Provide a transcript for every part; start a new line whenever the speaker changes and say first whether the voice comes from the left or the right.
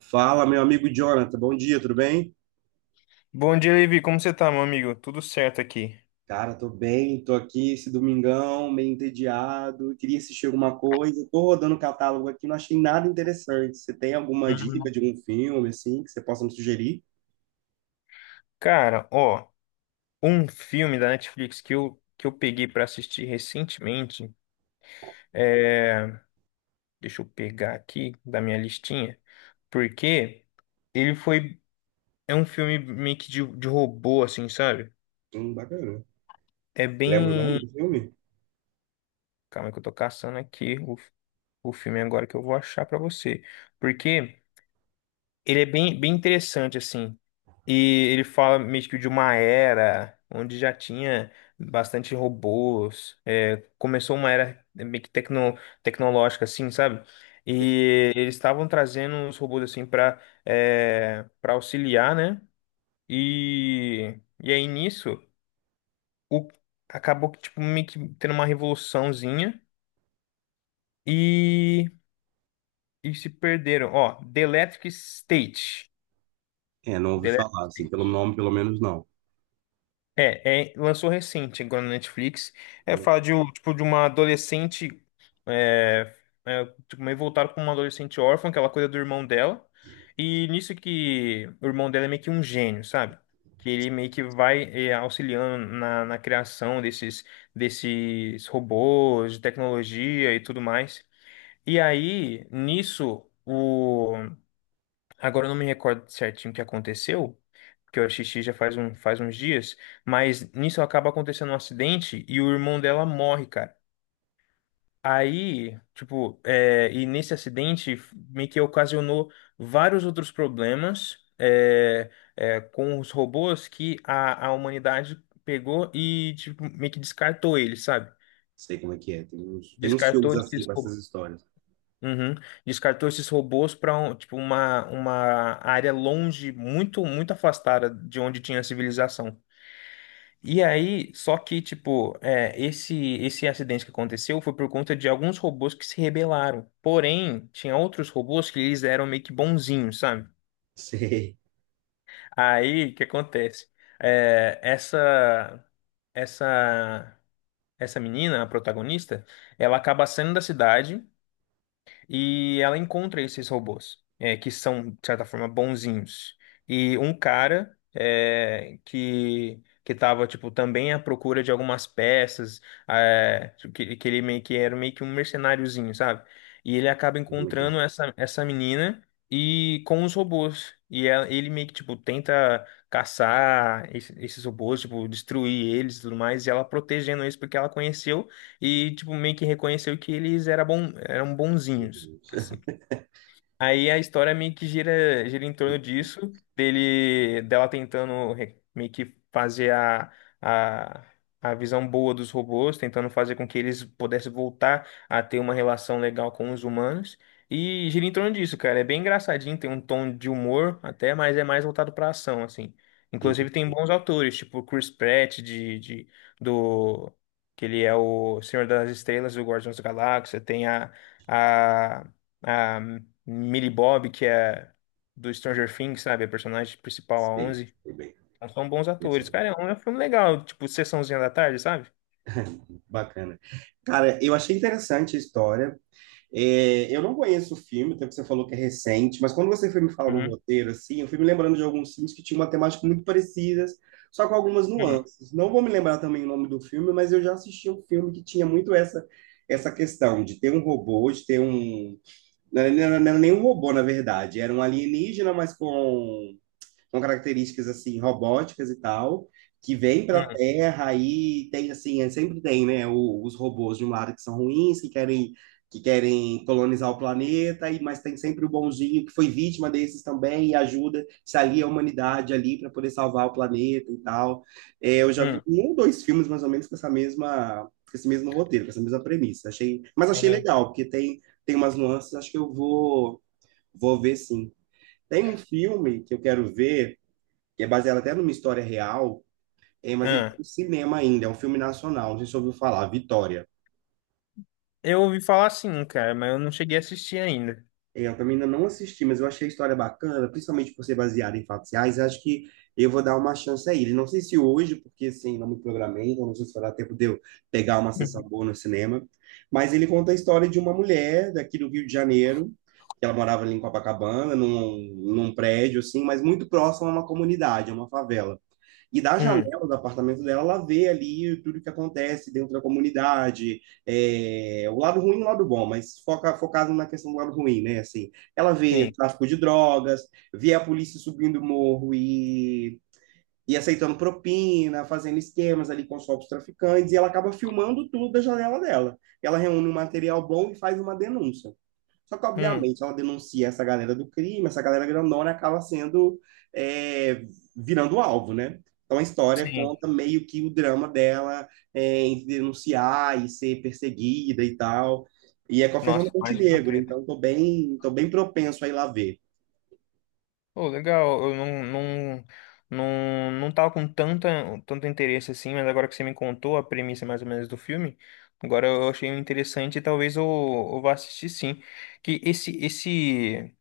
right: Fala, meu amigo Jonathan, bom dia, tudo bem?
left: Bom dia, Levi. Como você tá, meu amigo? Tudo certo aqui.
right: Cara, tô bem, tô aqui esse domingão, meio entediado, queria assistir alguma coisa, tô rodando o catálogo aqui, não achei nada interessante. Você tem alguma dica
left: Hum,
right: de algum filme, assim, que você possa me sugerir?
left: Cara, ó, um filme da Netflix que eu peguei pra assistir recentemente. É... Deixa eu pegar aqui da minha listinha. Porque ele foi. É um filme meio que de robô, assim, sabe?
right: Bacana.
left: É
right: Lembra o nome
left: bem.
right: do filme?
left: Calma que eu tô caçando aqui o filme agora que eu vou achar pra você. Porque. Ele é bem, bem interessante, assim. E ele fala meio que de uma era onde já tinha bastante robôs. Começou uma era meio que tecnológica, assim, sabe? E eles estavam trazendo os robôs, assim, para auxiliar, né? E aí nisso, o, acabou que, tipo, meio que tendo uma revoluçãozinha. E, e se perderam. Ó, The Electric State.
right: É, não ouvi
left: The Electric
right: falar, assim,
left: State.
right: pelo nome, pelo menos não.
left: Lançou recente agora na Netflix.
right: Falei.
left: Fala de, tipo, de uma adolescente. É, tipo, meio voltado com uma adolescente órfã, que ela cuida do irmão dela. E nisso que o irmão dela é meio que um gênio, sabe? Que ele meio que vai auxiliando na criação desses robôs, de tecnologia e tudo mais. E aí, nisso, o agora eu não me recordo certinho o que aconteceu, porque eu assisti já faz uns dias, mas nisso acaba acontecendo um acidente e o irmão dela morre, cara. Aí, tipo, e nesse acidente meio que ocasionou vários outros problemas com os robôs que a humanidade pegou e, tipo, meio que descartou eles, sabe?
right: Sei como é que é, tem uns
left: Descartou
right: filmes assim
left: esses
right: com
left: robôs.
right: essas histórias.
left: Uhum. Descartou esses robôs para tipo uma área longe, muito muito afastada de onde tinha a civilização. E aí, só que tipo, esse acidente que aconteceu foi por conta de alguns robôs que se rebelaram. Porém, tinha outros robôs que eles eram meio que bonzinhos, sabe?
right: Sei.
left: Aí, o que acontece? É, essa essa essa menina, a protagonista, ela acaba saindo da cidade. E ela encontra esses robôs, que são, de certa forma, bonzinhos. E um cara que tava, tipo, também à procura de algumas peças, que ele meio que era meio que um mercenáriozinho, sabe? E ele acaba
right: Como é que é?
left: encontrando essa menina e com os robôs. E ele meio que, tipo, tenta caçar esses robôs, tipo, destruir eles e tudo mais, e ela protegendo eles porque ela conheceu e, tipo, meio que reconheceu que eles era bom, eram bonzinhos,
right: Uhum.
left: assim. Aí a história meio que gira, gira em torno disso, dele, dela tentando meio que fazer a, a visão boa dos robôs, tentando fazer com que eles pudessem voltar a ter uma relação legal com os humanos. E gira em torno disso, cara. É bem engraçadinho, tem um tom de humor até, mas é mais voltado pra ação, assim. Inclusive tem
right: Entendi.
left: bons autores, tipo Chris Pratt, do, que ele é o Senhor das Estrelas do Guardiões da Galáxia. Tem a, a Millie Bob, que é do Stranger Things, sabe? A personagem principal, a
right: Sei,
left: Onze.
right: foi bem.
left: Então, são bons
right: Isso.
left: atores. Cara, é um filme legal, tipo, sessãozinha da tarde, sabe?
right: Bacana. Cara, eu achei interessante a história. É, eu não conheço o filme, até que você falou que é recente, mas quando você foi me falar no
left: Uhum.
right: roteiro, assim, eu fui me lembrando de alguns filmes que tinham uma temática muito parecida, só com algumas
left: Hum,
right: nuances. Não vou me lembrar também o nome do filme, mas eu já assisti um filme que tinha muito essa questão de ter um robô, de ter um... Não era nem um robô, na verdade, era um alienígena, mas com características assim robóticas e tal, que vêm para a
left: hum,
right: Terra e tem assim, sempre tem, né, os robôs de um lado que são ruins, que querem colonizar o planeta, e mas tem sempre o bonzinho que foi vítima desses também e ajuda, se alia à humanidade ali para poder salvar o planeta e tal. É, eu já vi
left: hum,
right: um ou dois filmes mais ou menos com essa mesma com esse mesmo roteiro, com essa mesma premissa. Achei, mas achei
left: sim.
right: legal, porque tem tem umas nuances, acho que eu vou ver sim. Tem um filme que eu quero ver que é baseado até numa história real, é, mas ele tá
left: Ah,
right: no cinema ainda, é um filme nacional, não sei se você ouviu falar, Vitória.
left: eu ouvi falar sim, cara, mas eu não cheguei a assistir ainda.
right: É, eu também ainda não assisti, mas eu achei a história bacana, principalmente por ser baseada em fatos reais, acho que eu vou dar uma chance a ele. Não sei se hoje, porque assim, não me programei, então não sei se vai dar tempo de eu pegar uma sessão
left: Uhum.
right: boa no cinema, mas ele conta a história de uma mulher daqui do Rio de Janeiro, que ela morava ali em Copacabana, num prédio, assim, mas muito próximo a uma comunidade, a uma favela. E da
left: Hum,
right: janela do apartamento dela, ela vê ali tudo que acontece dentro da comunidade, é, o lado ruim e o lado bom, mas focado na questão do lado ruim, né? Assim, ela vê
left: sim.
right: tráfico de drogas, vê a polícia subindo o morro e aceitando propina, fazendo esquemas ali com os próprios traficantes, e ela acaba filmando tudo da janela dela. Ela reúne um material bom e faz uma denúncia. Só que,
left: Hum,
right: obviamente, ela denuncia essa galera do crime, essa galera grandona acaba sendo, é, virando um alvo, né? Então, a história
left: sim.
right: conta meio que o drama dela é, em denunciar e ser perseguida e tal. E é com a Fernanda
left: Nossa, mais uma
right: Montenegro,
left: treta.
right: então tô bem propenso a ir lá ver.
left: Pô, legal, eu não tava com tanto interesse assim, mas agora que você me contou a premissa mais ou menos do filme, agora eu achei interessante e talvez eu vá assistir sim. Que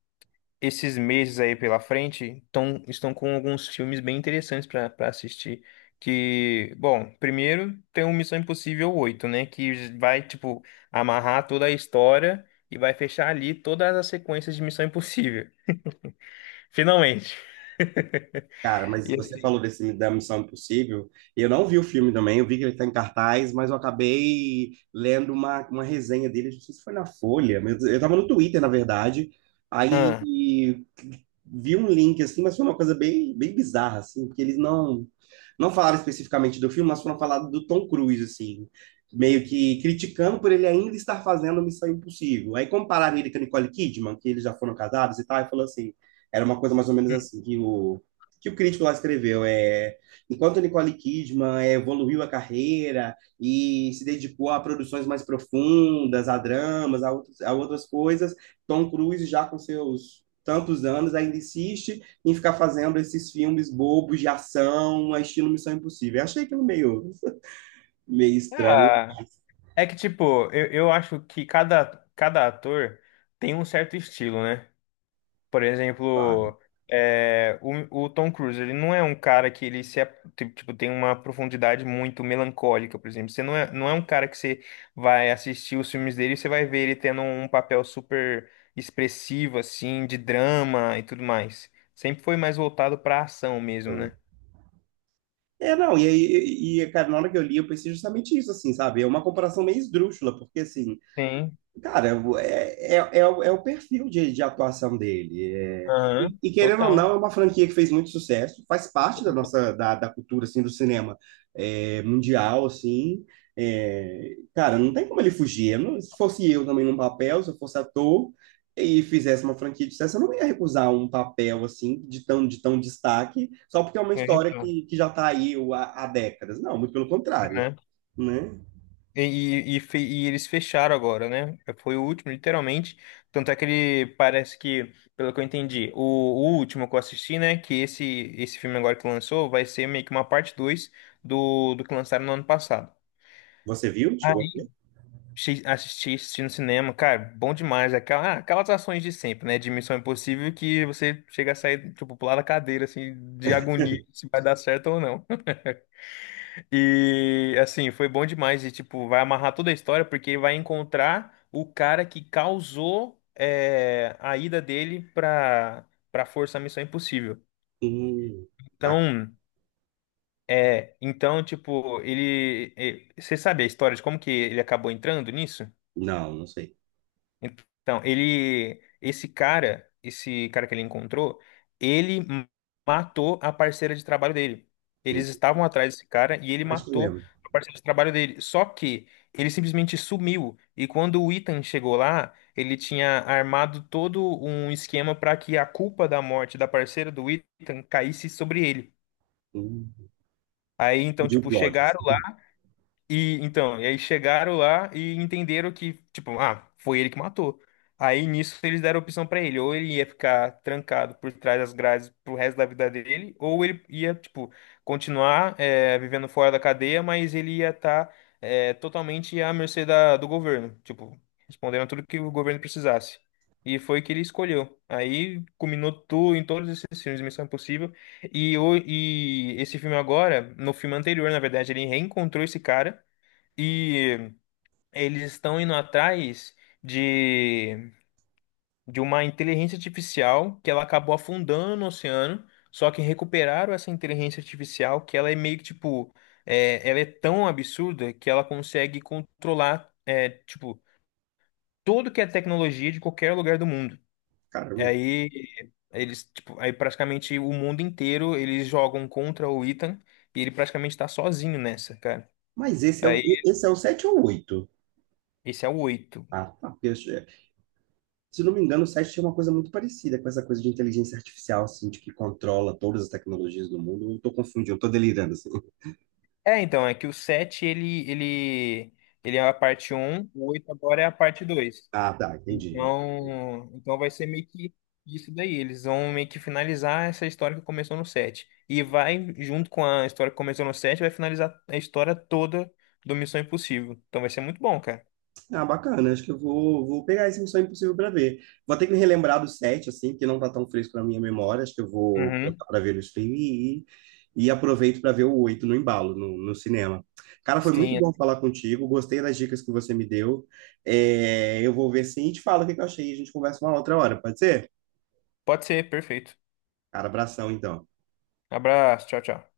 left: esses meses aí pela frente estão com alguns filmes bem interessantes para assistir. Que, bom, primeiro tem o Missão Impossível oito, né? Que vai, tipo, amarrar toda a história e vai fechar ali todas as sequências de Missão Impossível. Finalmente.
right: Cara, mas
left: E
right: você
left: assim,
right: falou desse da Missão Impossível, e eu não vi o filme também, eu vi que ele está em cartaz, mas eu acabei lendo uma resenha dele, não sei se foi na Folha, mas eu estava no Twitter, na verdade, aí
left: ah,
right: vi um link, assim, mas foi uma coisa bem, bem bizarra, assim, porque eles não, não falaram especificamente do filme, mas foram falar do Tom Cruise, assim, meio que criticando por ele ainda estar fazendo Missão Impossível. Aí compararam ele com a Nicole Kidman, que eles já foram casados e tal, e falou assim, era uma coisa mais ou menos
left: hum.
right: assim, que o crítico lá escreveu é enquanto Nicole Kidman é, evoluiu a carreira e se dedicou a produções mais profundas, a dramas, outras a outras coisas, Tom Cruise já com seus tantos anos ainda insiste em ficar fazendo esses filmes bobos de ação, estilo Missão Impossível. Eu achei aquilo meio, meio estranho,
left: Ah, é que tipo, eu acho que cada ator tem um certo estilo, né? Por
right: sabe?
left: exemplo, o Tom Cruise, ele não é um cara que ele se, ap- ti- tipo, tem uma profundidade muito melancólica, por exemplo. Você não é um cara que você vai assistir os filmes dele e você vai ver ele tendo um papel super expressivo, assim, de drama e tudo mais. Sempre foi mais voltado pra ação mesmo,
right: Então,
left: né?
right: é, não, cara, na hora que eu li, eu pensei justamente isso, assim, sabe? É uma comparação meio esdrúxula, porque, assim,
left: Sim,
right: cara, é, o é o perfil de atuação dele. E,
left: aham,
right: querendo ou
left: total.
right: não, é uma franquia que fez muito sucesso, faz parte da cultura assim, do cinema é, mundial, assim. É, cara, não tem como ele fugir. Eu não- Se fosse eu também num papel, se eu fosse ator e fizesse uma franquia de sucesso, eu não ia recusar um papel assim de tão destaque, só porque é uma
left: É,
right: história
left: então,
right: que já está aí há décadas. Não, muito pelo contrário,
left: né?
right: né?
left: E eles fecharam agora, né? Foi o último, literalmente. Tanto é que ele parece que, pelo que eu entendi, o último que eu assisti, né? Que esse filme agora que lançou vai ser meio que uma parte 2 do que lançaram no ano passado.
right: Você viu? Chegou a
left: Aí
right: ver?
left: assisti no cinema, cara, bom demais. Aquelas ações de sempre, né? De Missão Impossível que você chega a sair, tipo, pular da cadeira, assim, de agonia se vai dar certo ou não. E assim, foi bom demais e tipo, vai amarrar toda a história porque vai encontrar o cara que causou a ida dele pra para Força Missão Impossível.
right: Hum.
left: Então, então tipo, você sabe a história de como que ele acabou entrando nisso?
right: Não, não sei.
left: Então, esse cara que ele encontrou, ele matou a parceira de trabalho dele.
right: Hum.
left: Eles estavam atrás desse cara e ele
right: Acho que eu
left: matou
right: lembro.
left: a parceira de trabalho dele. Só que ele simplesmente sumiu. E quando o Ethan chegou lá, ele tinha armado todo um esquema para que a culpa da morte da parceira do Ethan caísse sobre ele.
right: Hum.
left: Aí então,
right: De um
left: tipo,
right: plot,
left: chegaram
right: assim.
left: e então, e aí chegaram lá e entenderam que, tipo, ah, foi ele que matou. Aí nisso eles deram a opção pra ele, ou ele ia ficar trancado por trás das grades pro resto da vida dele, ou ele ia, tipo, continuar vivendo fora da cadeia, mas ele ia estar totalmente à mercê do governo, tipo, respondendo a tudo que o governo precisasse. E foi o que ele escolheu. Aí culminou tudo em todos esses filmes, Missão Impossível. E esse filme agora, no filme anterior, na verdade, ele reencontrou esse cara. E eles estão indo atrás de, de uma inteligência artificial que ela acabou afundando no oceano. Só que recuperaram essa inteligência artificial que ela é meio que tipo. Ela é tão absurda que ela consegue controlar, tipo, tudo que é tecnologia de qualquer lugar do mundo.
right: Caramba.
left: Aí eles, tipo, aí praticamente o mundo inteiro eles jogam contra o Ethan e ele praticamente tá sozinho nessa, cara.
right: Mas esse é,
left: Aí
right: esse é o 7 ou o oito?
left: esse é o oito.
right: Ah, tá. Porque se não me engano, o 7 tinha uma coisa muito parecida com essa coisa de inteligência artificial, assim, de que controla todas as tecnologias do mundo. Eu tô confundindo, eu tô delirando, assim.
left: É, então, é que o 7, ele é a parte um, o 8 agora é a parte 2.
right: Ah, tá, entendi.
left: Então vai ser meio que isso daí. Eles vão meio que finalizar essa história que começou no 7. E vai, junto com a história que começou no 7, vai finalizar a história toda do Missão Impossível. Então vai ser muito bom, cara.
right: Ah, bacana. Acho que vou pegar esse Missão Impossível para ver. Vou ter que me relembrar do set, assim, que não tá tão fresco na minha memória. Acho que eu vou
left: Uhum.
right: colocar para ver no streaming e aproveito para ver o 8 no embalo, no cinema. Cara, foi muito
left: Sim.
right: bom falar contigo. Gostei das dicas que você me deu. É, eu vou ver sim e te falo o que que eu achei. A gente conversa uma outra hora, pode ser?
left: Pode ser, perfeito.
right: Cara, abração então.
left: Abraço, tchau, tchau.